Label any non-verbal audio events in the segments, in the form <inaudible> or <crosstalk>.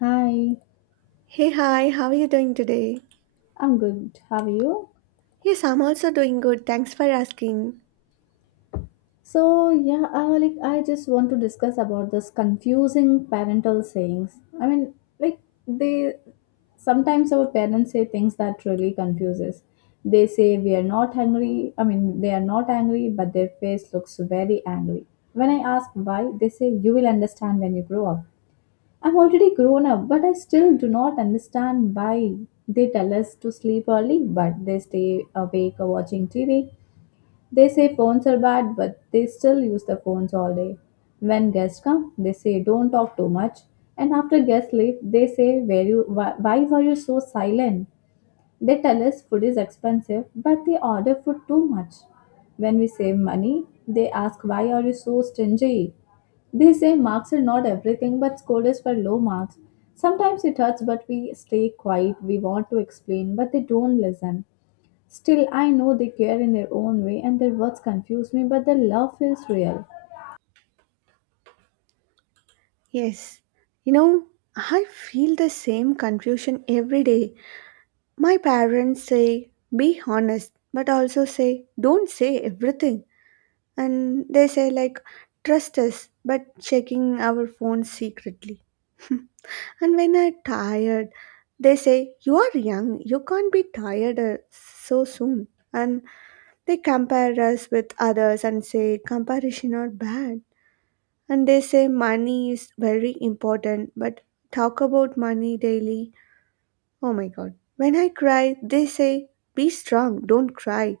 Hi, Hey, hi, how are you doing today? I'm good. How are you? Yes, I'm also doing good. Thanks for asking. So I just want to discuss about this confusing parental sayings. I mean, like they sometimes our parents say things that really confuses. They say we are not hungry. I mean, they are not angry, but their face looks very angry. When I ask why, they say you will understand when you grow up. I'm already grown up, but I still do not understand why they tell us to sleep early, but they stay awake watching TV. They say phones are bad, but they still use the phones all day. When guests come, they say don't talk too much. And after guests leave, they say why were you so silent? They tell us food is expensive, but they order food too much. When we save money, they ask why are you so stingy? They say marks are not everything, but scold us for low marks. Sometimes it hurts, but we stay quiet. We want to explain, but they don't listen. Still, I know they care in their own way, and their words confuse me, but their love feels real. Yes, you know, I feel the same confusion every day. My parents say, be honest, but also say, don't say everything. And they say, like, trust us, but checking our phones secretly. <laughs> And when I'm tired, they say, you are young, you can't be tired so soon. And they compare us with others and say comparison are bad. And they say money is very important, but talk about money daily. Oh my god. When I cry, they say be strong, don't cry.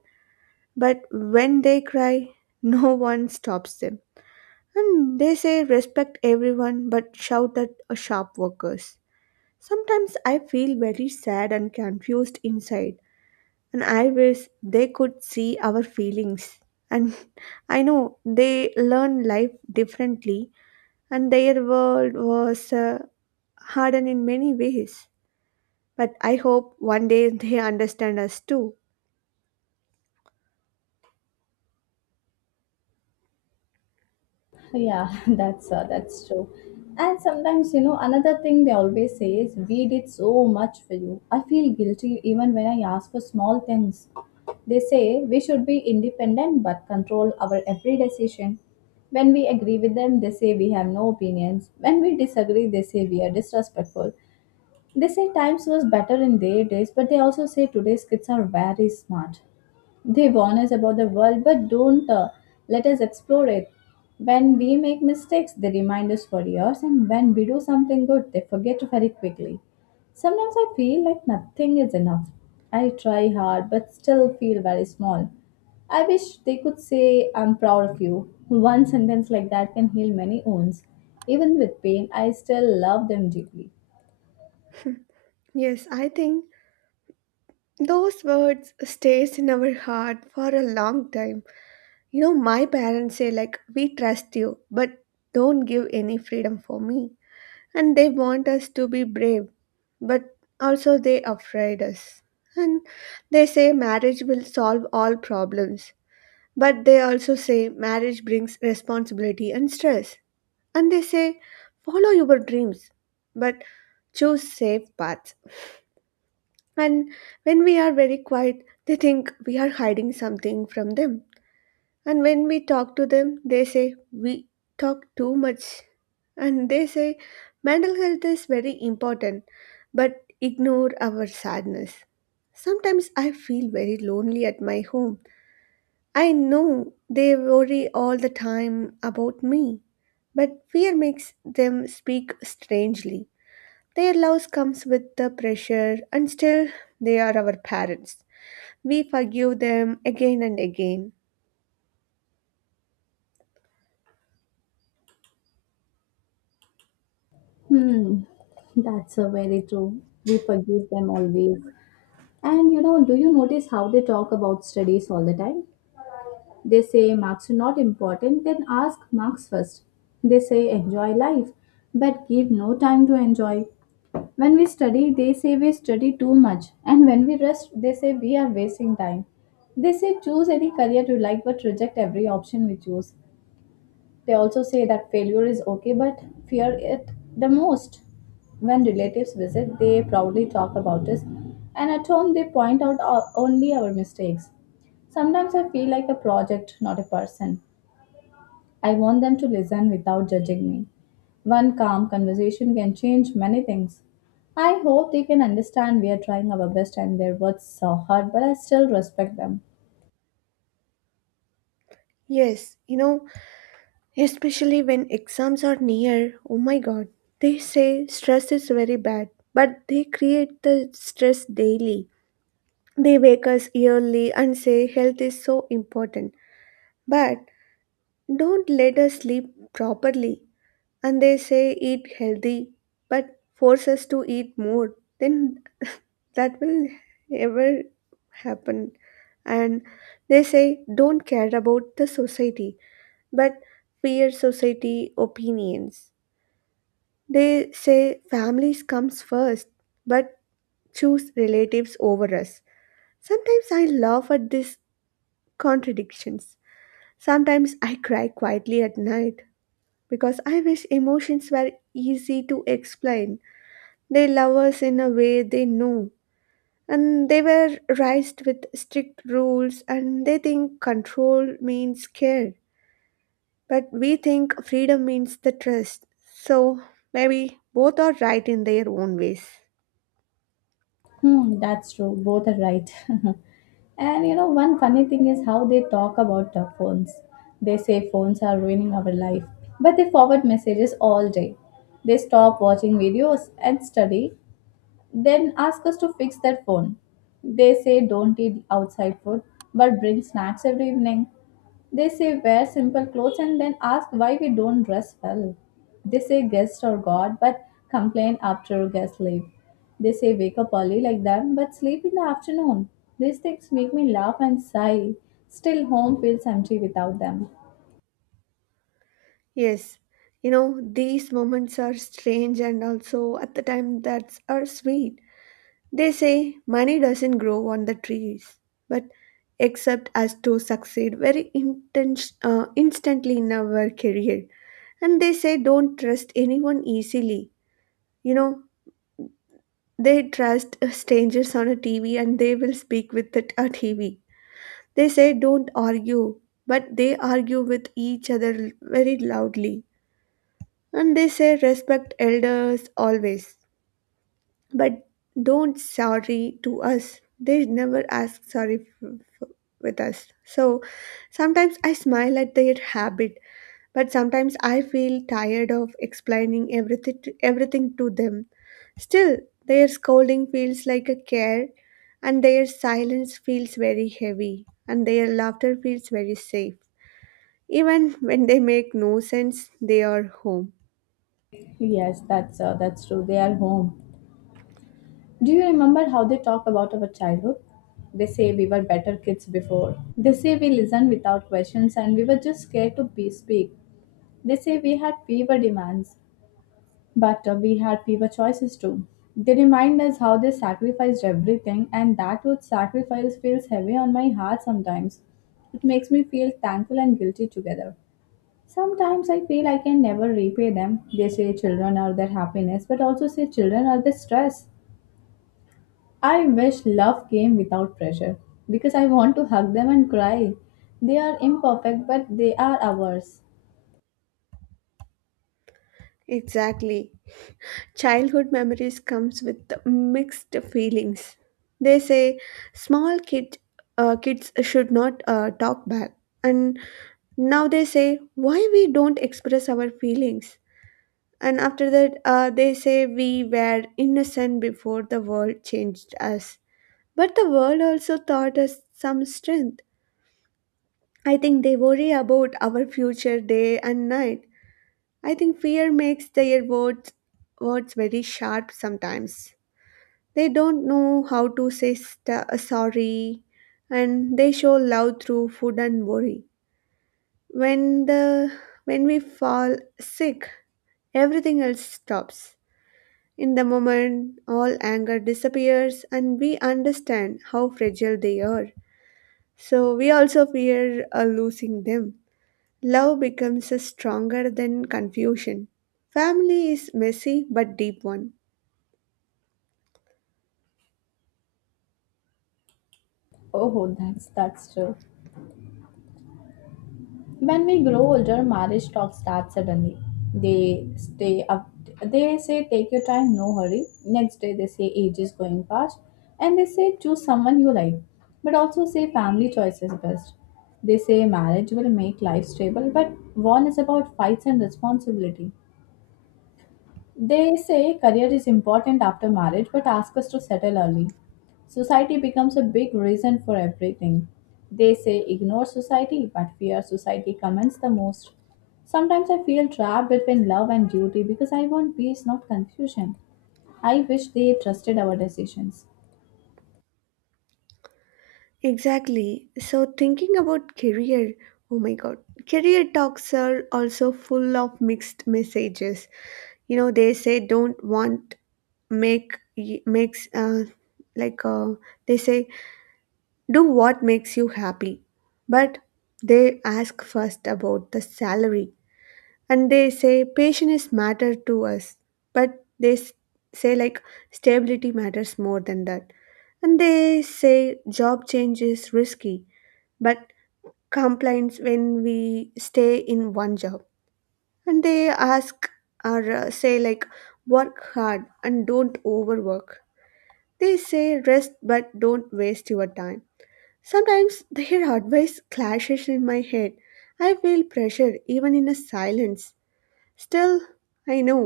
But when they cry, <laughs> no one stops them. And they say respect everyone but shout at shop workers. Sometimes I feel very sad and confused inside, and I wish they could see our feelings. And <laughs> I know they learn life differently, and their world was hardened in many ways. But I hope one day they understand us too. Yeah, <laughs> that's true. And sometimes, you know, another thing they always say is, "We did so much for you." I feel guilty even when I ask for small things. They say we should be independent but control our every decision. When we agree with them, they say we have no opinions. When we disagree, they say we are disrespectful. They say times was better in their days, but they also say today's kids are very smart. They warn us about the world but don't let us explore it. When we make mistakes, they remind us for years, and when we do something good, they forget very quickly. Sometimes I feel like nothing is enough. I try hard but still feel very small. I wish they could say, I'm proud of you. <laughs> One sentence like that can heal many wounds. Even with pain, I still love them deeply. Yes, I think those words stays in our heart for a long time. You know, my parents say like, "We trust you, but don't give any freedom for me." And they want us to be brave but also they afraid us, and they say marriage will solve all problems but they also say marriage brings responsibility and stress. And they say follow your dreams but choose safe paths. And when we are very quiet they think we are hiding something from them, and when we talk to them, they say we talk too much. And they say mental health is very important, but ignore our sadness. Sometimes I feel very lonely at my home. I know they worry all the time about me, but fear makes them speak strangely. Their love comes with the pressure, and still they are our parents. We forgive them again and again. Hmm, that's a very true. We forgive them always. And you know, do you notice how they talk about studies all the time? They say marks are not important, then ask marks first. They say enjoy life, but give no time to enjoy. When we study, they say we study too much, and when we rest, they say we are wasting time. They say choose any career you like but reject every option we choose. They also say that failure is okay but fear it the most. When relatives visit, they proudly talk about us, and at home, they point out only our mistakes. Sometimes I feel like a project, not a person. I want them to listen without judging me. One calm conversation can change many things. I hope they can understand we are trying our best and their words are hard, but I still respect them. Yes, you know, especially when exams are near, oh my god, they say stress is very bad, but they create the stress daily. They wake us early and say health is so important, but don't let us sleep properly. And they say eat healthy, but force us to eat more. Then <laughs> that will ever happen. And they say don't care about the society, but fear society opinions. They say families comes first, but choose relatives over us. Sometimes I laugh at these contradictions. Sometimes I cry quietly at night because I wish emotions were easy to explain. They love us in a way they know, and they were raised with strict rules, and they think control means care, but we think freedom means the trust. So maybe both are right in their own ways. Hmm, that's true. Both are right. <laughs> And you know, one funny thing is how they talk about phones. They say phones are ruining our life, but they forward messages all day. They stop watching videos and study then ask us to fix their phone. They say don't eat outside food but bring snacks every evening. They say wear simple clothes and then ask why we don't dress well. They say guest or God but complain after guests leave. They say wake up early like them but sleep in the afternoon. These things make me laugh and sigh. Still, home feels empty without them. Yes, you know, these moments are strange and also at the time that are sweet. They say money doesn't grow on the trees, but except as to succeed instantly in our career. And they say don't trust anyone easily. You know, they trust strangers on a TV and they will speak with it a TV. They say don't argue, but they argue with each other very loudly. And they say respect elders always, but don't sorry to us. They never ask sorry f- with us. So sometimes I smile at their habit, but sometimes I feel tired of explaining everything to them. Still, their scolding feels like a care, and their silence feels very heavy, and their laughter feels very safe. Even when they make no sense, they are home. Yes, that's true. They are home. Do you remember how they talk about our childhood? They say we were better kids before. They say we listened without questions and we were just scared to be speak. They say we had fewer demands, but we had fewer choices too. They remind us how they sacrificed everything, and that word sacrifice feels heavy on my heart sometimes. It makes me feel thankful and guilty together. Sometimes I feel I can never repay them. They say children are their happiness, but also say children are their stress. I wish love came without pressure because I want to hug them and cry. They are imperfect, but they are ours. Exactly. Childhood memories comes with mixed feelings. They say small kid kids should not talk back, and now they say why we don't express our feelings. And after that, they say we were innocent before the world changed us. But the world also taught us some strength. I think they worry about our future day and night. I think fear makes their words very sharp sometimes. They don't know how to say sorry, and they show love through food and worry. When the when we fall sick, everything else stops. In the moment, all anger disappears and we understand how fragile they are. So we also fear losing them. Love becomes stronger than confusion. Family is messy but deep one. Oh, that's true. When we grow older, marriage talk starts suddenly. They stay up. They say, "Take your time, no hurry." Next day, they say, "Age is going fast," and they say, "Choose someone you like," but also say, "Family choice is best." They say, "Marriage will make life stable," but one is about fights and responsibility. They say career is important after marriage but ask us to settle early. Society becomes a big reason for everything. They say ignore society but fear society comments the most. Sometimes I feel trapped between love and duty because I want peace, not confusion. I wish they trusted our decisions. Exactly. So, thinking about career, oh my God, career talks are also full of mixed messages. You know, they say don't want make y- makes like they say do what makes you happy, but they ask first about the salary, and they say patience matter to us, but say like stability matters more than that, and they say job change is risky. But complaints when we stay in one job, and they ask or say like work hard and don't overwork. They say rest but don't waste your time. Sometimes their <laughs> advice clashes in my head. I feel pressure even in a silence. Still, I know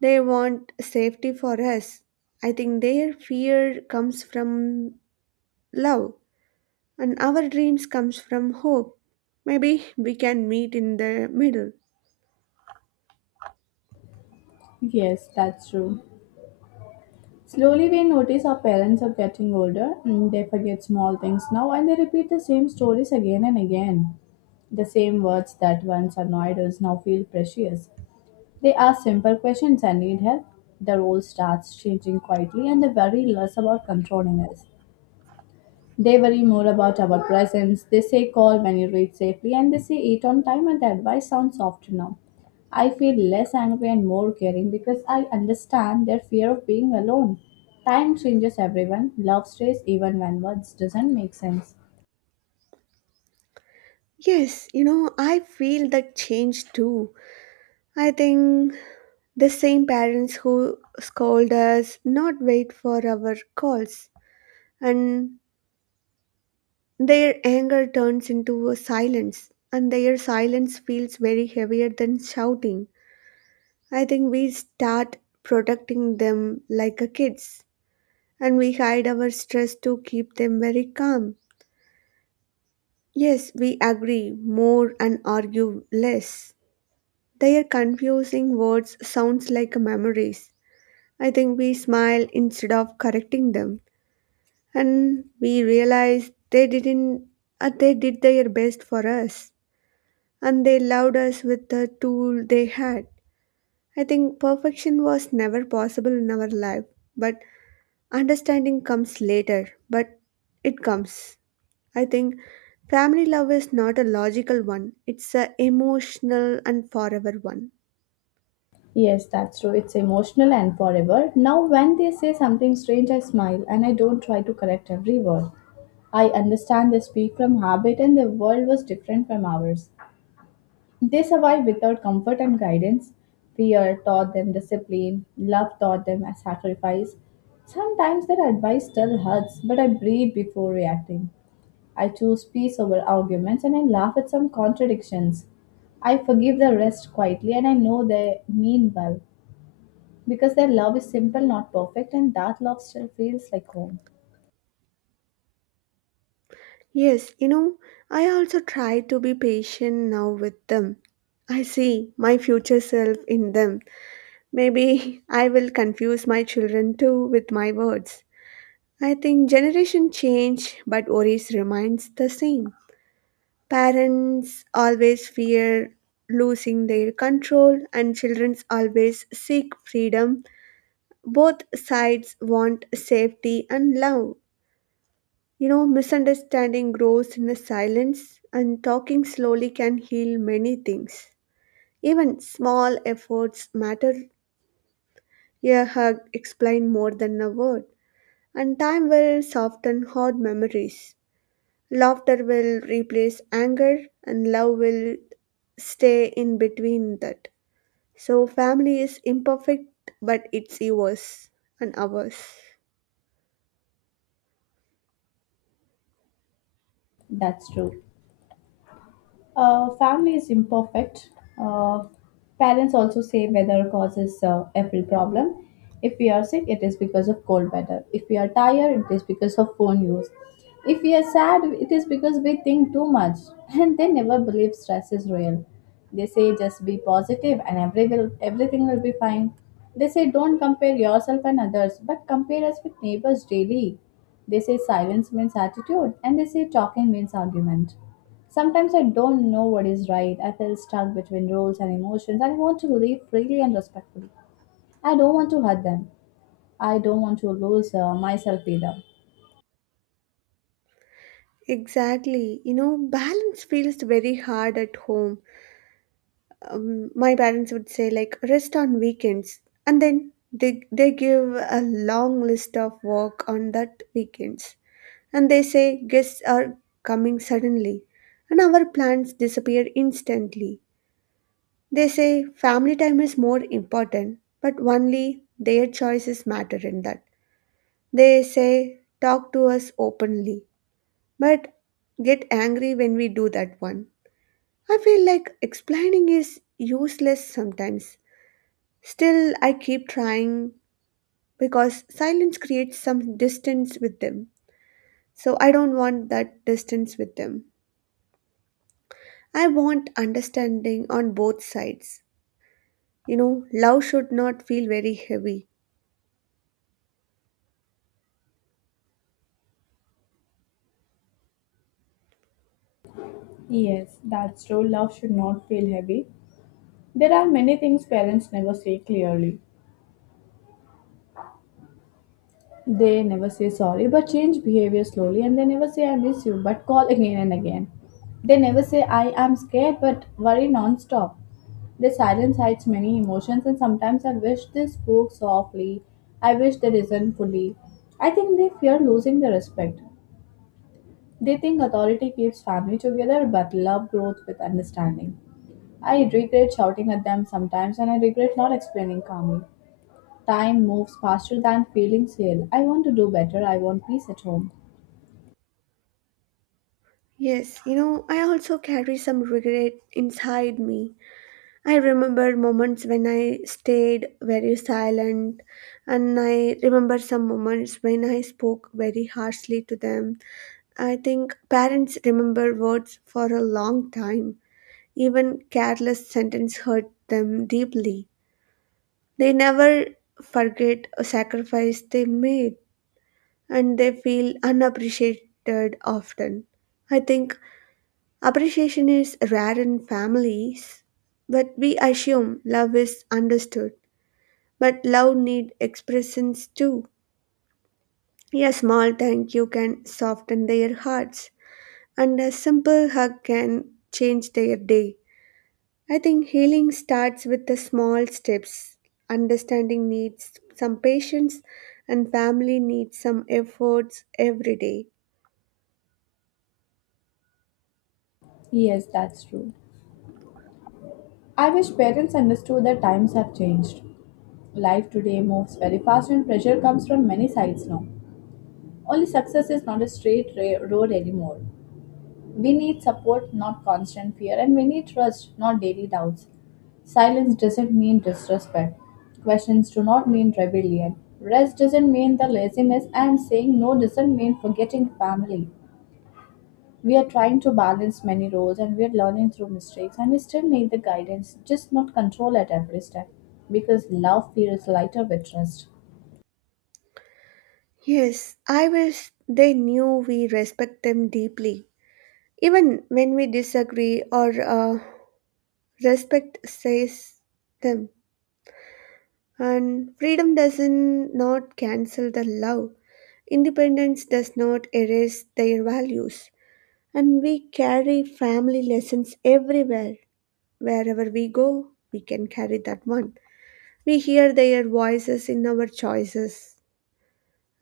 they want safety for us. I think their fear comes from love, and our dreams comes from hope. Maybe we can meet in the middle. Yes, that's true. Slowly, we notice our parents are getting older, and they forget small things now and they repeat the same stories again and again. The same words that once annoyed us now feel precious. They ask simple questions and need help. The role starts changing quietly, and they worry less about controlling us. They worry more about our presence. They say call when you reach safely and they say eat on time and the advice sounds soft now. I feel less angry and more caring because I understand their fear of being alone. Time changes everyone. Love stays even when words doesn't make sense. Yes, you know, I feel that change too. I think the same parents who scold us not wait for our calls, and their anger turns into a silence, and their silence feels very heavier than shouting. I think we start protecting them like a kids, and we hide our stress to keep them very calm. Yes, we agree more and argue less. Their confusing words sounds like memories. I think we smile instead of correcting them, and we realize they didn't. They did their best for us, and they loved us with the tool they had. I think perfection was never possible in our life, but understanding comes later. But it comes. I think family love is not a logical one; it's a emotional and forever one. Yes, that's true. It's emotional and forever. Now when they say something strange I smile and I don't try to correct every word. I understand they speak from habit and their world was different from ours. They survive without comfort and guidance. Fear taught them discipline, love taught them a sacrifice. Sometimes their advice still hurts, but I breathe before reacting. I choose peace over arguments and I laugh at some contradictions. I forgive the rest quietly and I know they mean well because their love is simple, not perfect, and that love still feels like home. Yes, you know, I also try to be patient now with them. I see my future self in them. Maybe <laughs> I will confuse my children too with my words. I think generation change but worries remains the same. Parents always fear losing their control and children always seek freedom. Both sides want safety and love. You know, misunderstanding grows in the silence, and talking slowly can heal many things. Even small efforts matter. A hug explain more than a word, and time will soften hard memories. Laughter will replace anger, and love will stay in between that. So, family is imperfect, but it's yours and ours. That's true. Family is imperfect. Uh, Parents also say weather causes every problem. If we are sick, it is because of cold weather. If we are tired, it is because of phone use. If we are sad, it is because we think too much. <laughs> And they never believe stress is real. They say just be positive and everything will be fine. They say don't compare yourself and others, but compare us with neighbors daily. They say silence means attitude, and they say talking means argument. Sometimes I don't know what is right. I feel stuck between roles and emotions. And I want to live freely and respectfully. I don't want to hurt them. I don't want to lose myself either. Exactly. You know, balance feels very hard at home. My parents would say like rest on weekends, and then they give a long list of work on that weekends. And they say guests are coming suddenly, and our plans disappear instantly. They say family time is more important but only their choices matter in that. They say talk to us openly, but get angry when we do that one. I feel like explaining is useless sometimes. Still, I keep trying because silence creates some distance with them. So I don't want that distance with them. I want understanding on both sides. You know, love should not feel very heavy. Yes, that's true. Love should not feel heavy. There are many things parents never say clearly. They never say sorry but change behavior slowly and they never say I miss you but call again and again. They never say I am scared but worry non stop. The silence hides many emotions, and sometimes I wish they spoke softly. I wish they listened fully. I think they fear losing their respect. They think authority keeps family together, but love grows with understanding. I regret shouting at them sometimes, and I regret not explaining calmly. Time moves faster than feelings heal. I want to do better. I want peace at home. Yes, you know, I also carry some regret inside me. I remember moments when I stayed very silent, and I remember some moments when I spoke very harshly to them. I think parents remember words for a long time. Even careless sentence hurt them deeply. They never forget a sacrifice they made, and they feel unappreciated often. I think appreciation is rare in families, but we assume love is understood. But love need expressions too. A small thank you can soften their hearts, and a simple hug can change their day. I think healing starts with the small steps. Understanding needs some patience, and family needs some efforts every day. Yes, that's true. I wish parents understood that times have changed. Life today moves very fast, and pressure comes from many sides now. Only success is not a road anymore. We need support, not constant fear, and we need trust, not daily doubts. Silence doesn't mean disrespect. Questions do not mean rebellion. Rest doesn't mean the laziness, and saying no doesn't mean forgetting family. We are trying to balance many roles and we are learning through mistakes, and we still need the guidance, just not control at every step, because love feels lighter with trust. Yes, I wish they knew we respect them deeply. Even when we disagree, or respect says them. And freedom doesn't not cancel the love. Independence does not erase their values. And we carry family lessons everywhere. Wherever we go, we can carry that one. We hear their voices in our choices,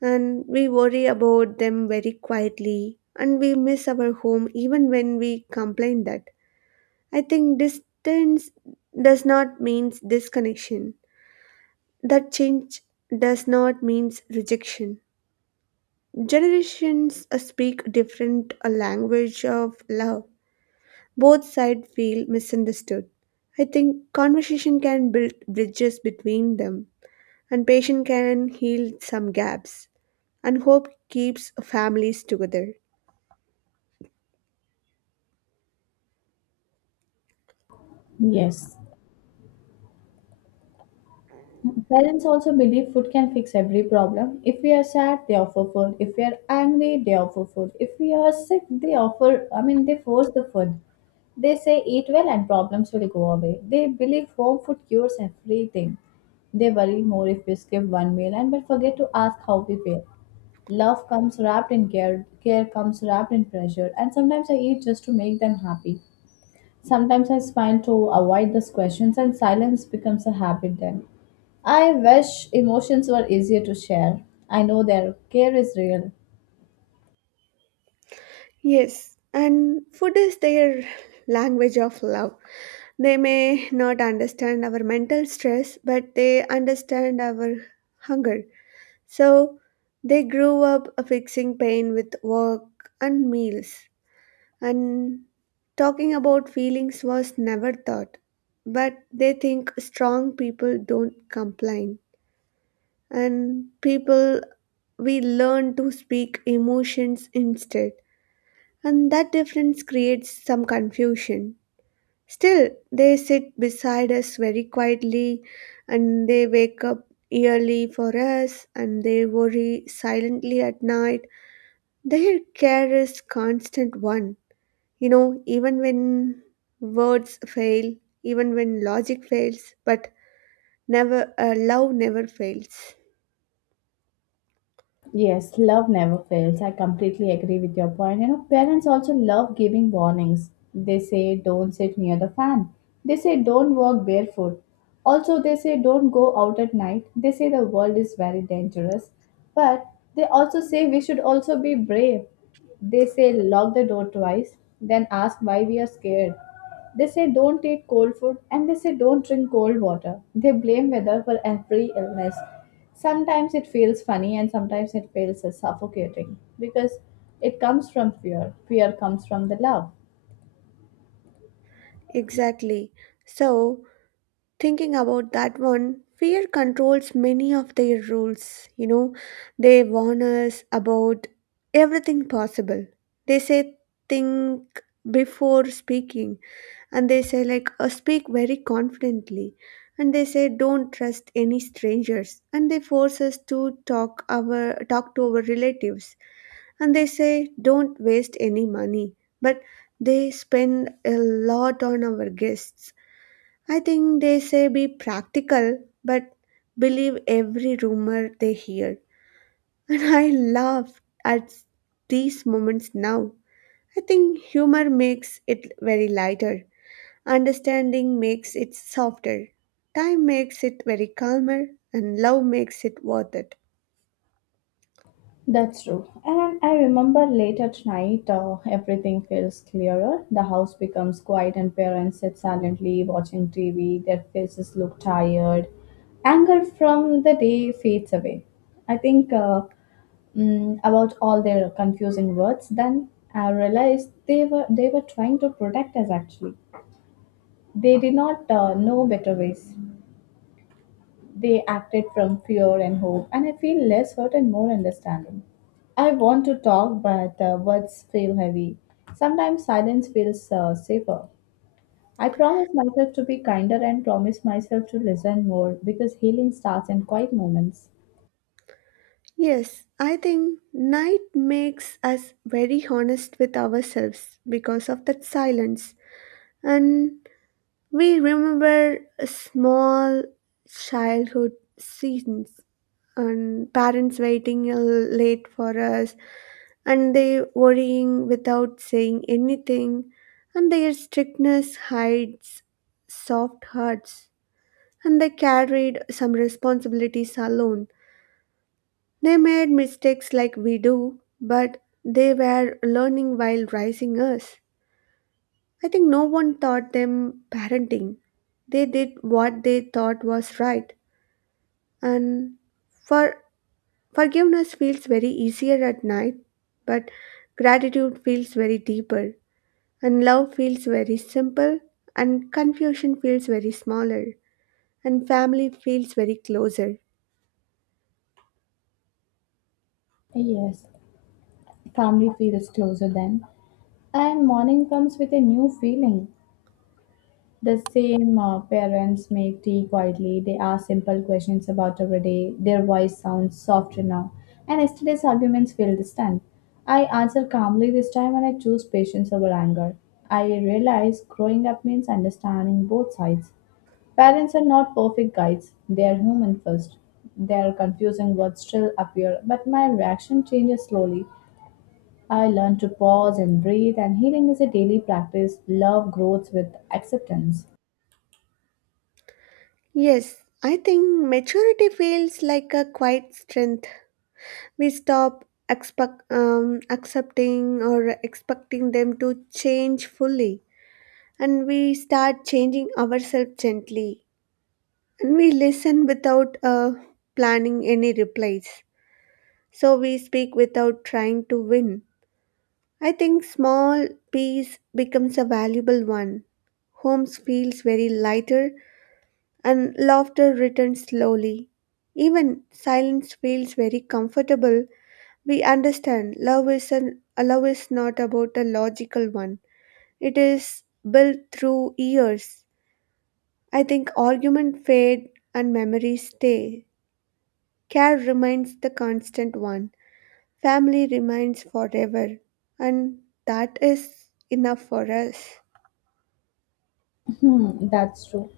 and we worry about them very quietly, and we miss our home even when we complain that. I think distance does not mean disconnection. That change does not mean rejection. Generations speak different language of love. Both sides feel misunderstood. I think conversation can build bridges between them. And patience can heal some gaps, and hope keeps families together. Yes, parents also believe food can fix every problem. If we are sad, they offer food. If we are angry, they offer food. If we are sick, they offer, I mean, they force the food. They say eat well and problems will go away. They believe home food cures everything. They worry more if we skip one meal and will forget to ask how we feel. Love comes wrapped in care, care comes wrapped in pressure, and sometimes I eat just to make them happy. Sometimes I smile to avoid those questions, and silence becomes a habit then. I wish emotions were easier to share. I know their care is real. Yes, and food is their language of love. They may not understand our mental stress, but they understand our hunger. So they grew up fixing pain with work and meals, and talking about feelings was never thought, but they think strong people don't complain. And people, we learn to speak emotions instead, and that difference creates some confusion. Still, they sit beside us very quietly, and they wake up early for us, and they worry silently at night. Their care is constant one, you know even when words fail, even when logic fails, but never love never fails. Yes, love never fails. I completely agree with your point. You know, parents also love giving warnings. They say, don't sit near the fan. They say, don't walk barefoot. Also, they say, don't go out at night. They say the world is very dangerous. But they also say we should also be brave. They say, lock the door twice, then ask why we are scared. They say don't eat cold food and they say don't drink cold water. They blame weather for every illness. Sometimes it feels funny and sometimes it feels suffocating because it comes from fear. Fear comes from the love. Exactly. So thinking about that one, fear controls many of their rules. You know, they warn us about everything possible. They say, think before speaking, and they say, speak very confidently. And they say, don't trust any strangers. And they force us to talk our talk to our relatives. And they say, don't waste any money. But they spend a lot on our guests. I think they say be practical, but believe every rumor they hear. <laughs> And I laugh at these moments now. I think humor makes it very lighter, understanding makes it softer, time makes it very calmer, and love makes it worth it. That's true. And I remember late at night, everything feels clearer. The house becomes quiet, and parents sit silently watching TV. Their faces look tired. Anger from the day fades away. I think about all their confusing words. Then I realized they were trying to protect us. Actually, they did not know better ways. They acted from fear and hope, and I feel less hurt and more understanding. I want to talk, but words feel heavy. Sometimes silence feels safer. I promise myself to be kinder and promise myself to listen more because healing starts in quiet moments. Yes, I think night makes us very honest with ourselves because of that silence. And we remember small childhood scenes, and parents waiting late for us, and they worrying without saying anything, and their strictness hides soft hearts, and they carried some responsibilities alone. They made mistakes like we do, but they were learning while raising us. I think no one taught them parenting. They did what they thought was right. And for forgiveness feels very easier at night, but gratitude feels very deeper, and love feels very simple, and confusion feels very smaller, and family feels very closer. Yes, family feels closer then, and morning comes with a new feeling. The same parents make tea quietly. They ask simple questions about everyday. Their voice sounds softer now. And yesterday's arguments feel distant. I answer calmly this time and I choose patience over anger. I realize growing up means understanding both sides. Parents are not perfect guides, they are human first. Their confusing words still appear, but my reaction changes slowly. I learn to pause and breathe, and healing is a daily practice. Love grows with acceptance. Yes, I think maturity feels like a quiet strength. We stop accepting or expecting them to change fully, and we start changing ourselves gently. And we listen without planning any replies. So we speak without trying to win. I think small peace becomes a valuable one. Homes feels very lighter and laughter returns slowly. Even silence feels very comfortable. We understand love is not about a logical one. It is built through years. I think argument fade and memories stay. Care remains the constant one, family remains forever, and that is enough for us. Hmm, that's true.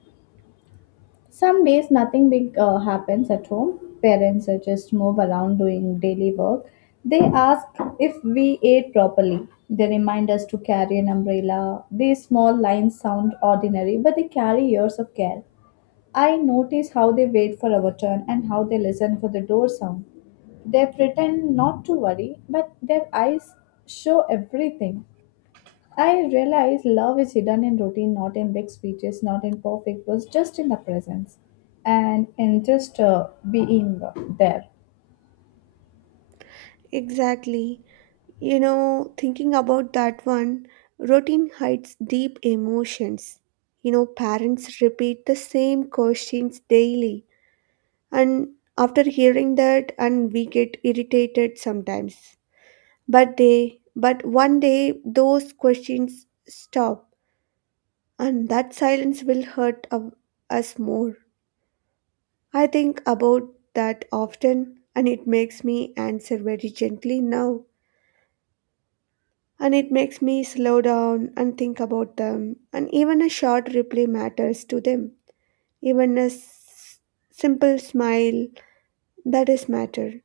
Some days nothing big happens at home. Parents are just move around doing daily work. They ask if we ate properly. They remind us to carry an umbrella. These small lines sound ordinary, but they carry years of care. I notice how they wait for our turn and how they listen for the door sound. They pretend not to worry, but their eyes show everything. I realize love is hidden in routine, not in big speeches, not in perfect words, just in the presence and in just being there. Exactly. You know, thinking about that one, routine hides deep emotions. You know, parents repeat the same questions daily, and after hearing that, and we get irritated sometimes. But one day, those questions stop, and that silence will hurt us more. I think about that often, and it makes me answer very gently now. And it makes me slow down and think about them. And even a short reply matters to them. Even a simple smile, that is matter.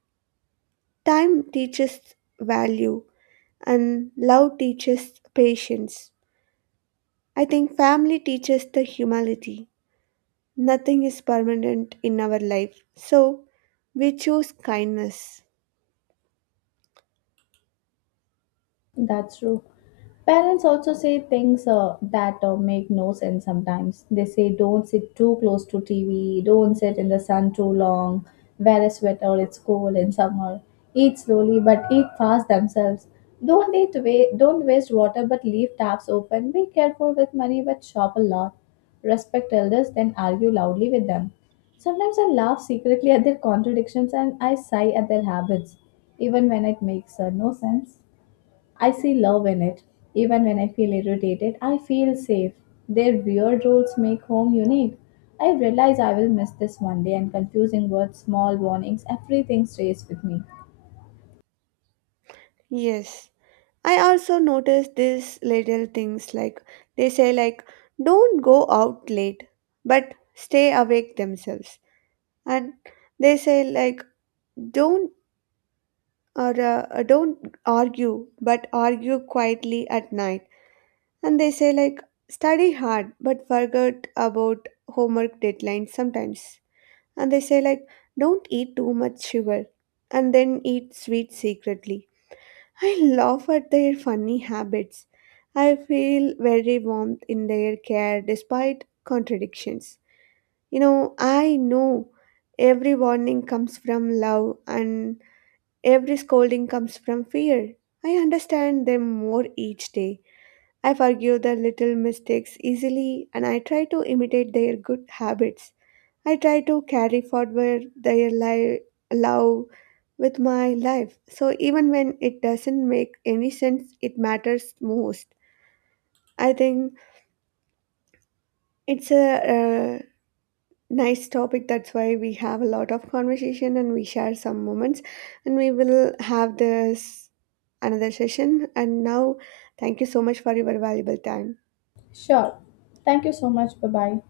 Time teaches value, and love teaches patience. I think family teaches the humility. Nothing is permanent in our life, so we choose kindness. That's true. Parents also say things that make no sense sometimes. They say, don't sit too close to TV, don't sit in the sun too long, wear a sweater, it's cold in summer, eat slowly but eat fast themselves. Don't eat wa- Don't waste water but leave taps open. Be careful with money but shop a lot. Respect elders, then argue loudly with them. Sometimes I laugh secretly at their contradictions and I sigh at their habits, even when it makes no sense. I see love in it. Even when I feel irritated, I feel safe. Their weird rules make home unique. I realize I will miss this one day and confusing words, small warnings, everything stays with me. Yes. I also notice these little things, like they say like don't go out late but stay awake themselves, and they say like don't don't argue but argue quietly at night, and they say like study hard but forget about homework deadlines sometimes, and they say like don't eat too much sugar and then eat sweet secretly. I laugh at their funny habits. I feel very warmth in their care despite contradictions. You know, I know every warning comes from love and every scolding comes from fear. I understand them more each day. I forgive their little mistakes easily and I try to imitate their good habits. I try to carry forward love with my life. So even when it doesn't make any sense, it matters most. I think it's a, uh nice topic. That's why we have a lot of conversation and we share some moments. And we will have this another session. And now, thank you so much for your valuable time. Sure. Thank you so much. Bye bye.